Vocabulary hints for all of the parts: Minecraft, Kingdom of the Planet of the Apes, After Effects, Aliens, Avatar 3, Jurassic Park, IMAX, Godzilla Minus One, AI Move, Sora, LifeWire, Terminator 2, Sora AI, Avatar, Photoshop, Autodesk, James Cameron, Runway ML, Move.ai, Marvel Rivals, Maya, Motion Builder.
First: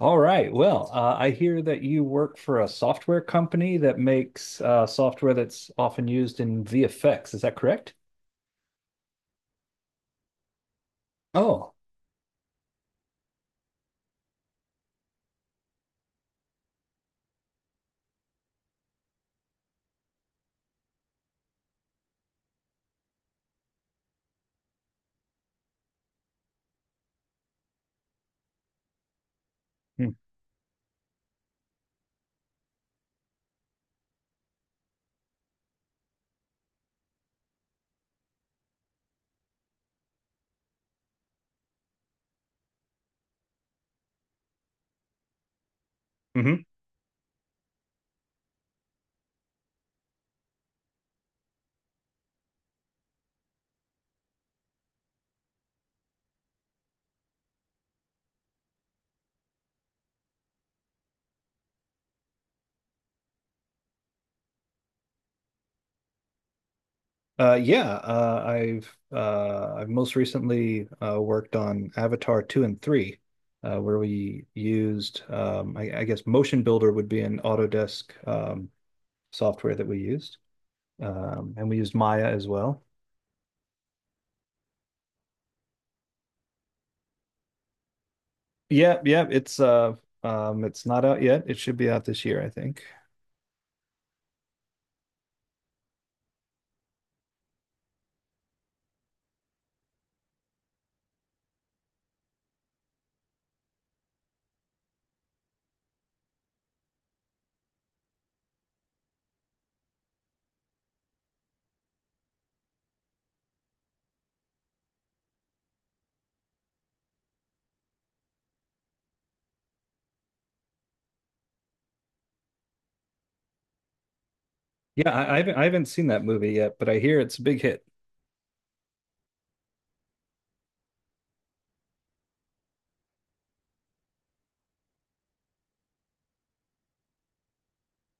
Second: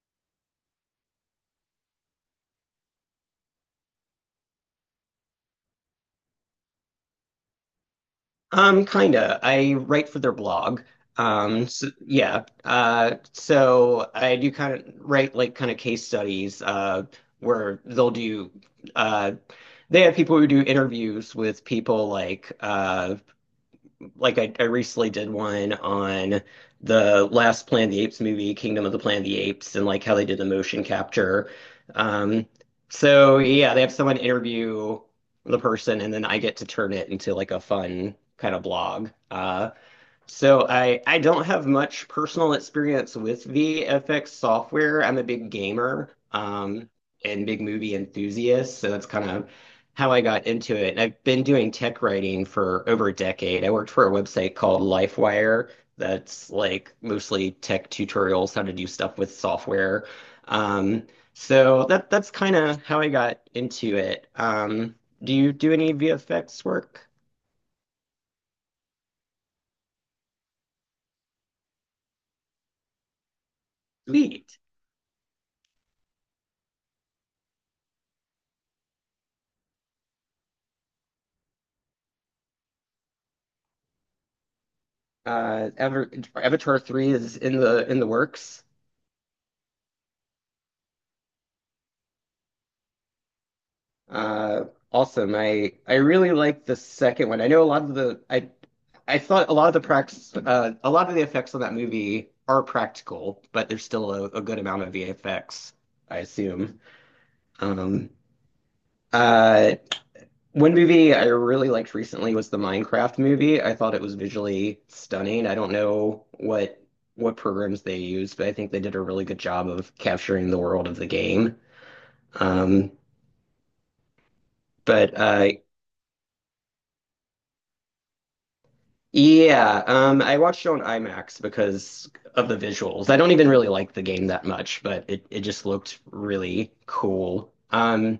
All right. Well, I hear that you work for a software company that makes software that's often used in VFX. Is that correct? Kinda. I write for their blog. Oh, So, yeah. So I do kind of write like kind of case studies, where uh, they have people who do interviews with people like I recently did one on the last Planet of the Apes movie, Kingdom of the Planet of the Apes, and like how they did the motion capture. Um, so yeah, they have someone interview the person, and then I get to turn it into like a fun kind of blog. So I don't have much personal experience with VFX software. I'm a big gamer, mm-hmm. And big movie enthusiast, so that's kind of how I got into it. And I've been doing tech writing for over a decade. I worked for a website called LifeWire that's like mostly tech tutorials, how to do stuff with software. Um, so that's kind of how I got into it. Do you do any VFX work? Yeah. I've most recently worked on Avatar 2 and 3, where we Sweet. used, I guess, Motion Builder would be an Autodesk software that we used, and we used Maya as well. Ever Avatar 3 is in the works. Yeah, yeah. It's not out yet. It should be out this year, I think. Uh, Awesome. I really like the second one. I thought a lot of the prax a lot of the effects on that movie are practical, but there's still a good amount of VFX, I assume. Um, uh, One movie I really liked recently was the Minecraft movie. I thought it was visually stunning. I don't know what programs they used, but I think they did a really good job of capturing the world of the game. Um, Yeah, But I, I uh, haven't I haven't seen that movie yet, but I hear it's a big hit. yeah, I watched it on IMAX because of the visuals. I don't even really like the game that much, but it just looked really cool. Um,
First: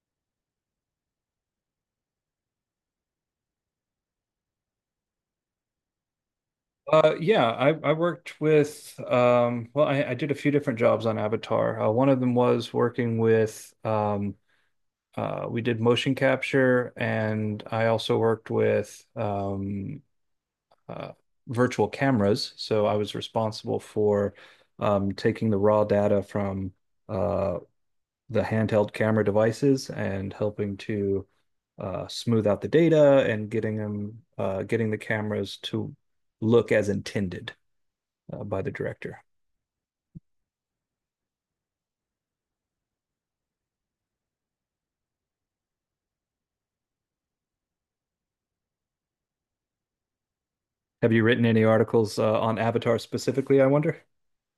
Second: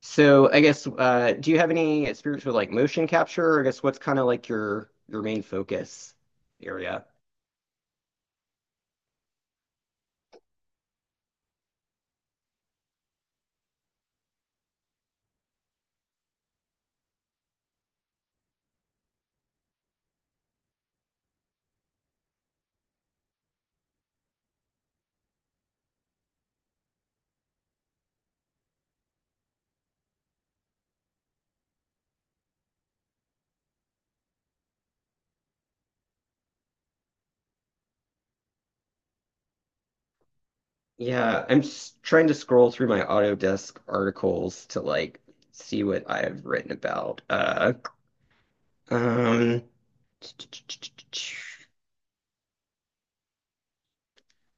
so I guess uh, do you have any experience with like motion capture? Or I guess what's kind of like your main focus area? Yeah, I worked with well, I did a few different jobs on Avatar. One of them was working with we did motion capture, and I also worked with uh, virtual cameras. So I was responsible for taking the raw data from uh, the handheld camera devices and helping to smooth out the data, and getting the cameras to look as intended by the director. Yeah, I'm just trying to scroll through my Autodesk articles to like see what I've written about. Um, Have you written any articles on Avatar specifically, I wonder?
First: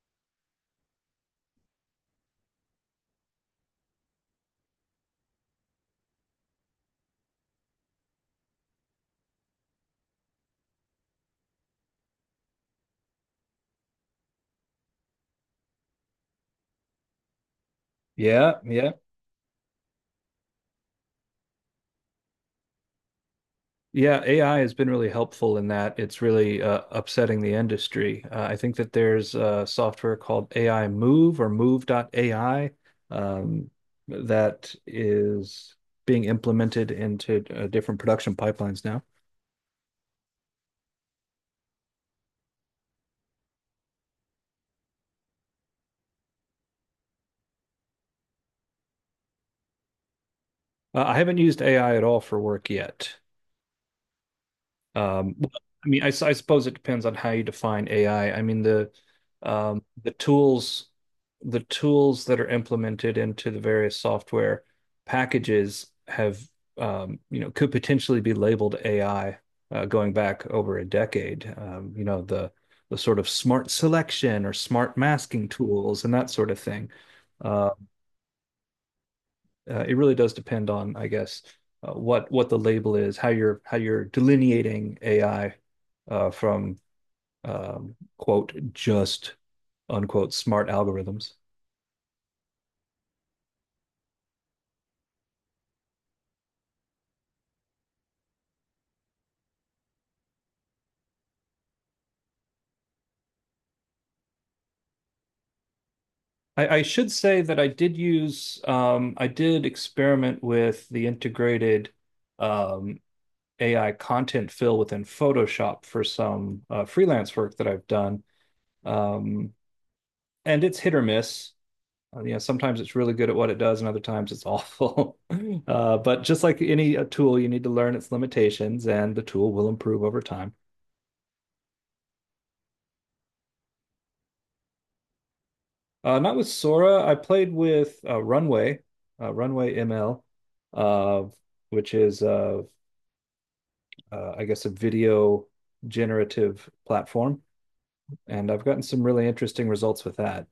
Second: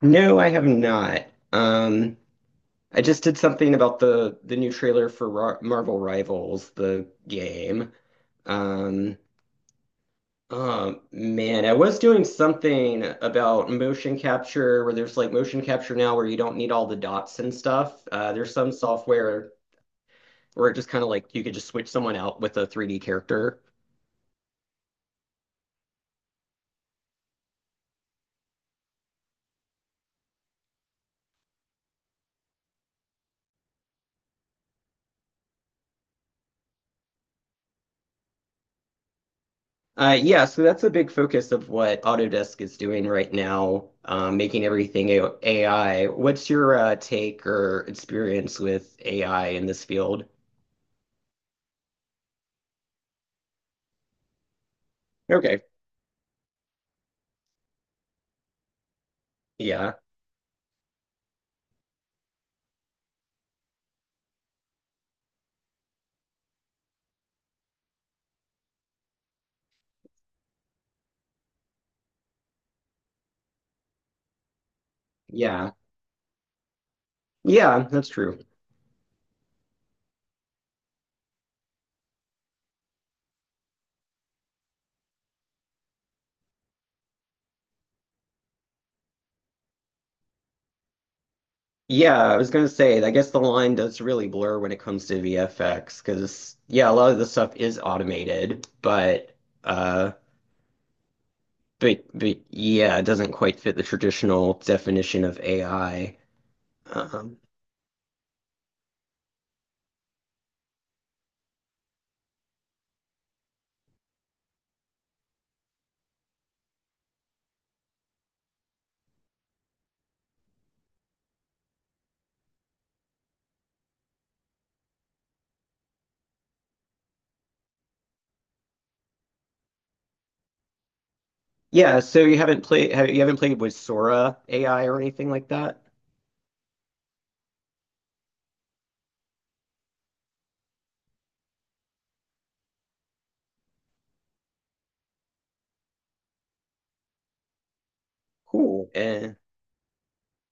No, I have not. Um, I just did something about the new trailer for Ra Marvel Rivals, the game. Um, oh man, I was doing something about motion capture where there's like motion capture now where you don't need all the dots and stuff. There's Yeah, some yeah. software where it just kind of like you could just switch someone out with a 3D character. Yeah, AI has been really helpful in that. It's really upsetting the industry. I think that there's software called AI Move, or Move.ai, um, that is being implemented into different production pipelines now. Yeah, so that's a big focus of what Autodesk is doing right now, making everything AI. What's your take or experience with AI in this field? I haven't used AI at all for work yet. Well, Okay. I mean, I suppose it depends on how you define AI. I mean, um, Yeah. the tools the tools that are implemented into the various software packages have, you know, could potentially be labeled AI going back over a decade. You know, the sort of smart selection or smart masking Yeah. tools and that sort of thing. Uh, Yeah, that's true. It really does depend on, I guess, what the label is, how you're delineating AI from, quote, just unquote, smart algorithms. Yeah, I was gonna say, I guess the line does really blur when it comes to VFX, because yeah, a lot of the stuff is automated, uh, but yeah, it doesn't quite fit the traditional definition of AI. I should Um, say that I did experiment with the integrated, um, AI content fill within Photoshop for some freelance work that I've done, um, and it's hit or miss. You know, sometimes it's really good at what it does, and other times it's awful. But just like any tool, you need to learn its limitations, and the tool will improve over time. Yeah, so you haven't you haven't played with Sora AI or anything like that? Not with Sora. I played with Runway ML, uh, which is, I guess, a video generative platform, and I've gotten Cool. some really And interesting results with that.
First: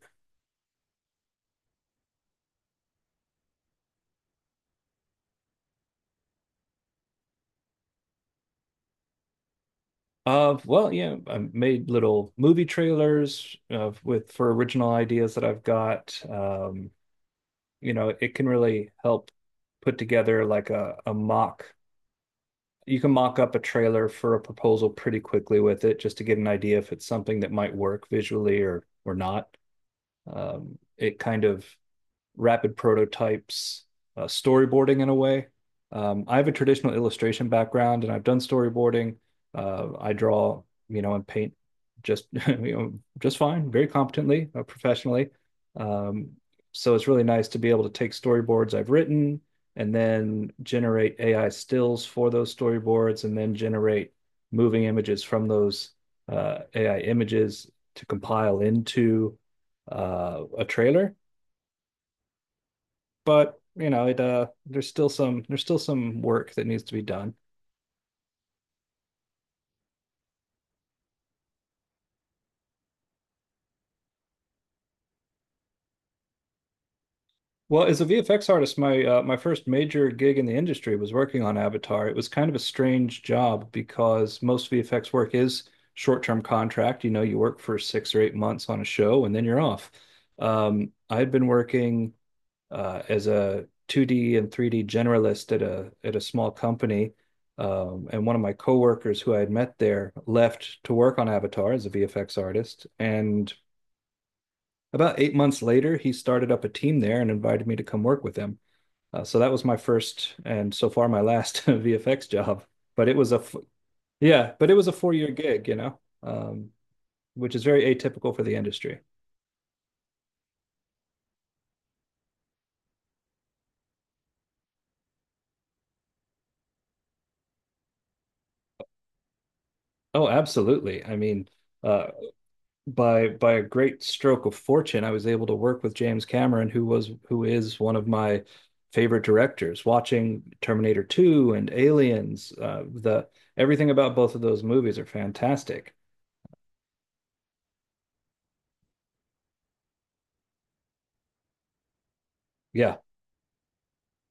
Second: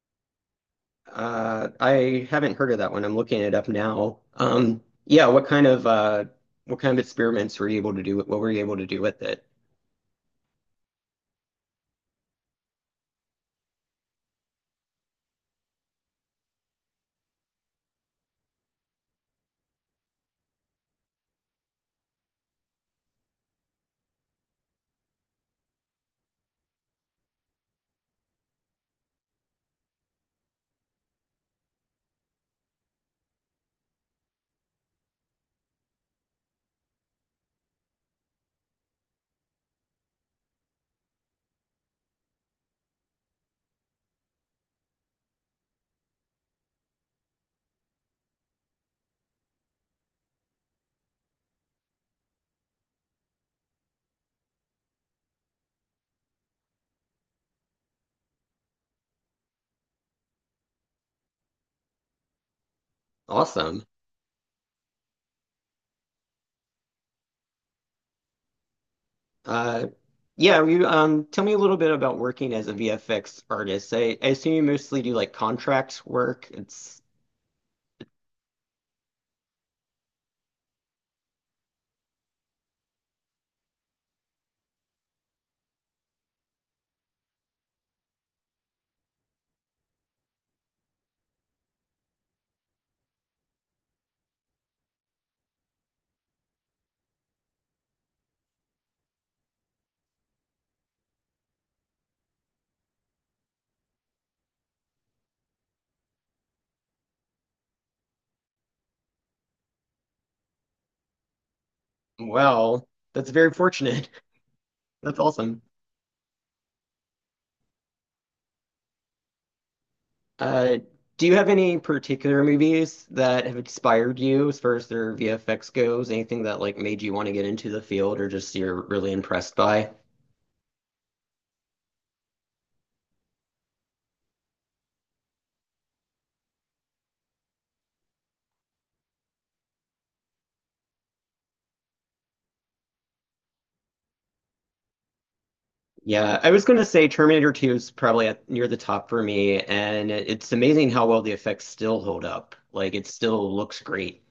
uh, I haven't heard of that one. I'm looking it up now. What kind of experiments were you able to do? What were you able to do with it? Well, yeah, I made little movie trailers with for original ideas that I've got. You know, it can really help put together like a mock. You can mock up a trailer for a proposal pretty quickly with it, just to get an idea if it's something that might work visually, or not. It kind of rapid prototypes storyboarding, in a way. I have a traditional illustration background, and I've done storyboarding. I draw, you know, and paint just, you know, just fine, very competently, professionally. Um, so it's really nice to be able to take storyboards I've written and then generate AI stills for those storyboards, and then generate moving images from those AI images to compile into a trailer. But Awesome. you know, it there's still some work that needs to be done. Uh, yeah, you Tell me a little bit about working as a VFX artist. I assume you mostly do like contract work. It's Well, as a VFX artist, my first major gig in the industry was working on Avatar. It was kind of a strange job because most VFX work is short-term contract. You know, you work for 6 or 8 months on a show, and then you're off. I'd been working as a 2D and 3D generalist at a small company. And one of my coworkers who I had met there left to work on Avatar as a VFX artist. And about 8 months later, he started up a team there and invited me to come work with him. So that was my first and so far my last VFX job. well, But it that's was a very fortunate. Yeah, but it was a four That's year awesome. gig, you know, which is very atypical for the industry. Uh, do you have any particular movies that have inspired you as far as their VFX goes? Anything that like made you want to get into the field or just you're really impressed by? Oh, absolutely. I mean, uh, by a great stroke of fortune, I was able to work with James Cameron, who is one of my favorite directors. Watching Terminator 2 and Aliens, the everything about both of those movies are fantastic. Yeah, I was gonna say Terminator 2 is probably near the top for me, and it's amazing how well the effects still hold up. Like Yeah, it still looks great.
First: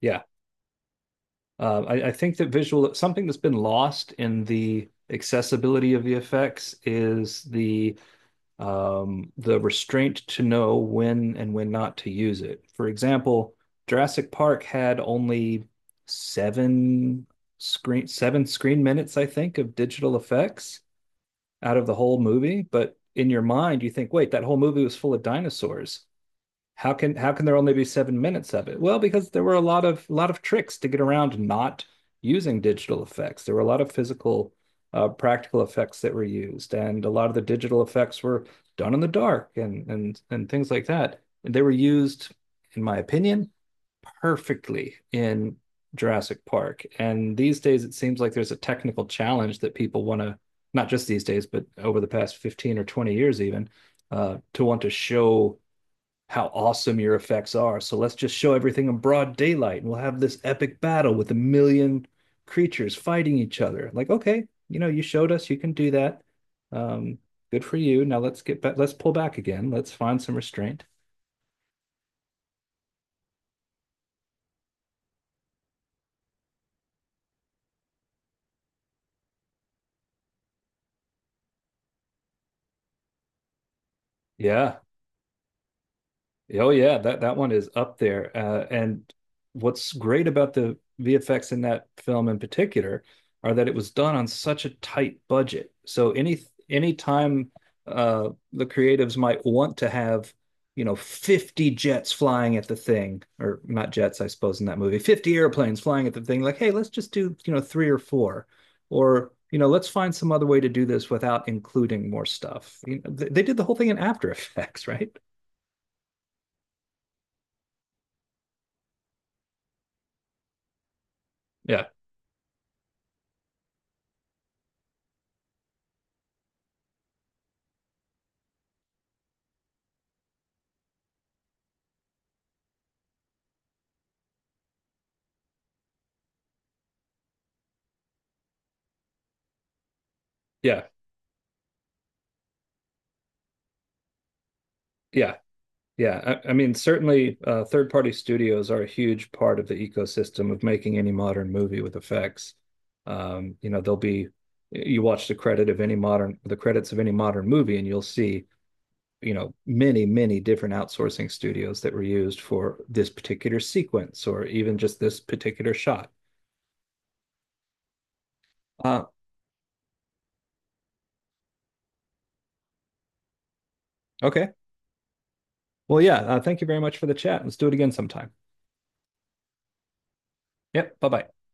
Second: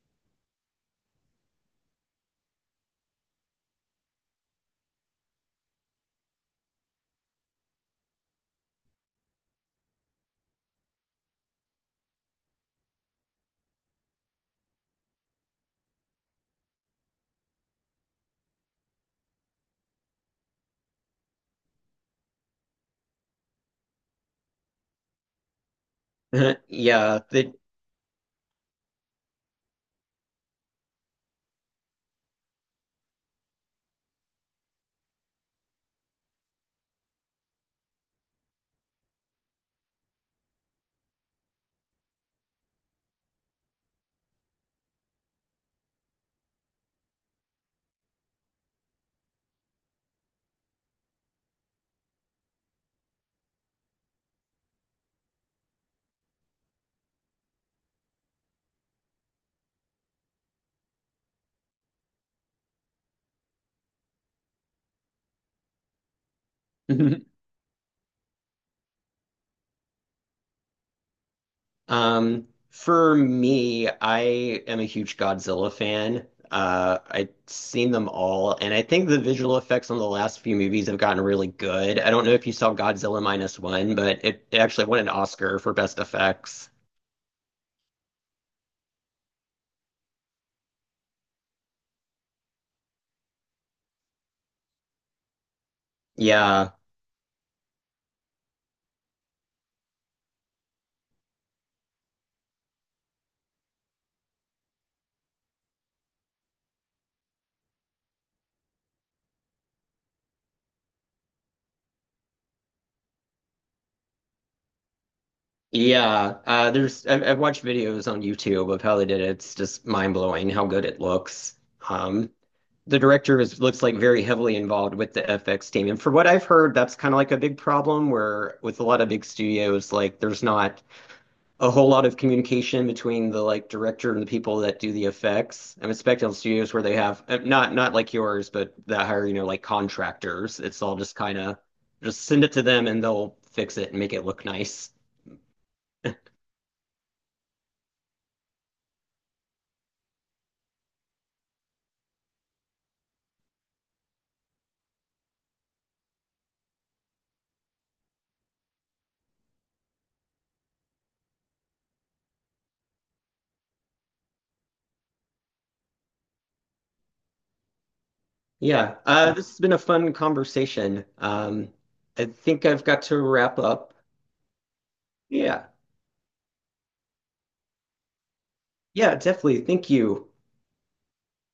yeah. I think that visual something that's been lost in the accessibility of the effects is the restraint to know when and when not to use it. For example, Jurassic Park had only seven seven screen minutes, I think, of digital effects out of the whole movie. But in your mind, you think, wait, that whole movie was full of dinosaurs. how can Yeah, how can the there only be 7 minutes of it? Well, because there were a lot of tricks to get around not using digital effects. There were a lot of physical, practical effects that were used, and a lot of the digital effects were done in the dark, and things like that. And they were used, in my opinion, perfectly in Jurassic Park. And these days, it seems like there's a technical challenge that people want to, not just these days, but over the past 15 or 20 years, even, to want to show how awesome your effects are. So let's just show everything in broad daylight, and we'll have this epic battle with a million creatures fighting each other. Like, okay, you know, you showed us you can do that. Um, Good for you. Now let's get back, let's pull back again. Let's find some restraint. For me, I am a huge Godzilla fan. I've seen them all, and I think the visual effects on the last few movies have gotten really good. I don't know if you saw Godzilla Minus One, but it Yeah. actually won an Oscar for best Oh effects. yeah, that one is up there. And what's great about the VFX in that film in particular are that it was done on such a tight budget. So Yeah. any time the creatives might want to have, you know, 50 jets flying at the thing, or not jets, I suppose, in that movie, 50 airplanes flying at the thing, like, hey, let's just do, you know, three or four, or, you know, let's find some other way to do this without including more stuff. You know, they did the whole thing in After Effects, right? I've watched videos on YouTube of how they did it. It's just mind blowing how good it looks. Yeah. Um, the director is looks like very heavily involved with the FX team, and for what I've heard, that's kind of like a big problem where with a lot of big studios, like there's not a whole lot of communication between the like director and the people that do the effects. I'm expecting studios where they have not like yours, but that hire you know like contractors. It's Yeah, all just kind of just send it to them and they'll fix it and make it look nice. yeah, yeah. I mean, certainly, third-party studios are a huge part of the ecosystem of making any modern movie with effects. You know, there'll be you watch the credits of any modern movie, and you'll see, you know, many different outsourcing studios that were used for this particular sequence or even just this particular shot. Yeah, Uh, this has been a fun conversation. I think I've got to wrap up. okay. Yeah, Well, yeah. Thank you very much for the chat. Let's do it again sometime. yeah, definitely. Thank you. Yep. Bye bye.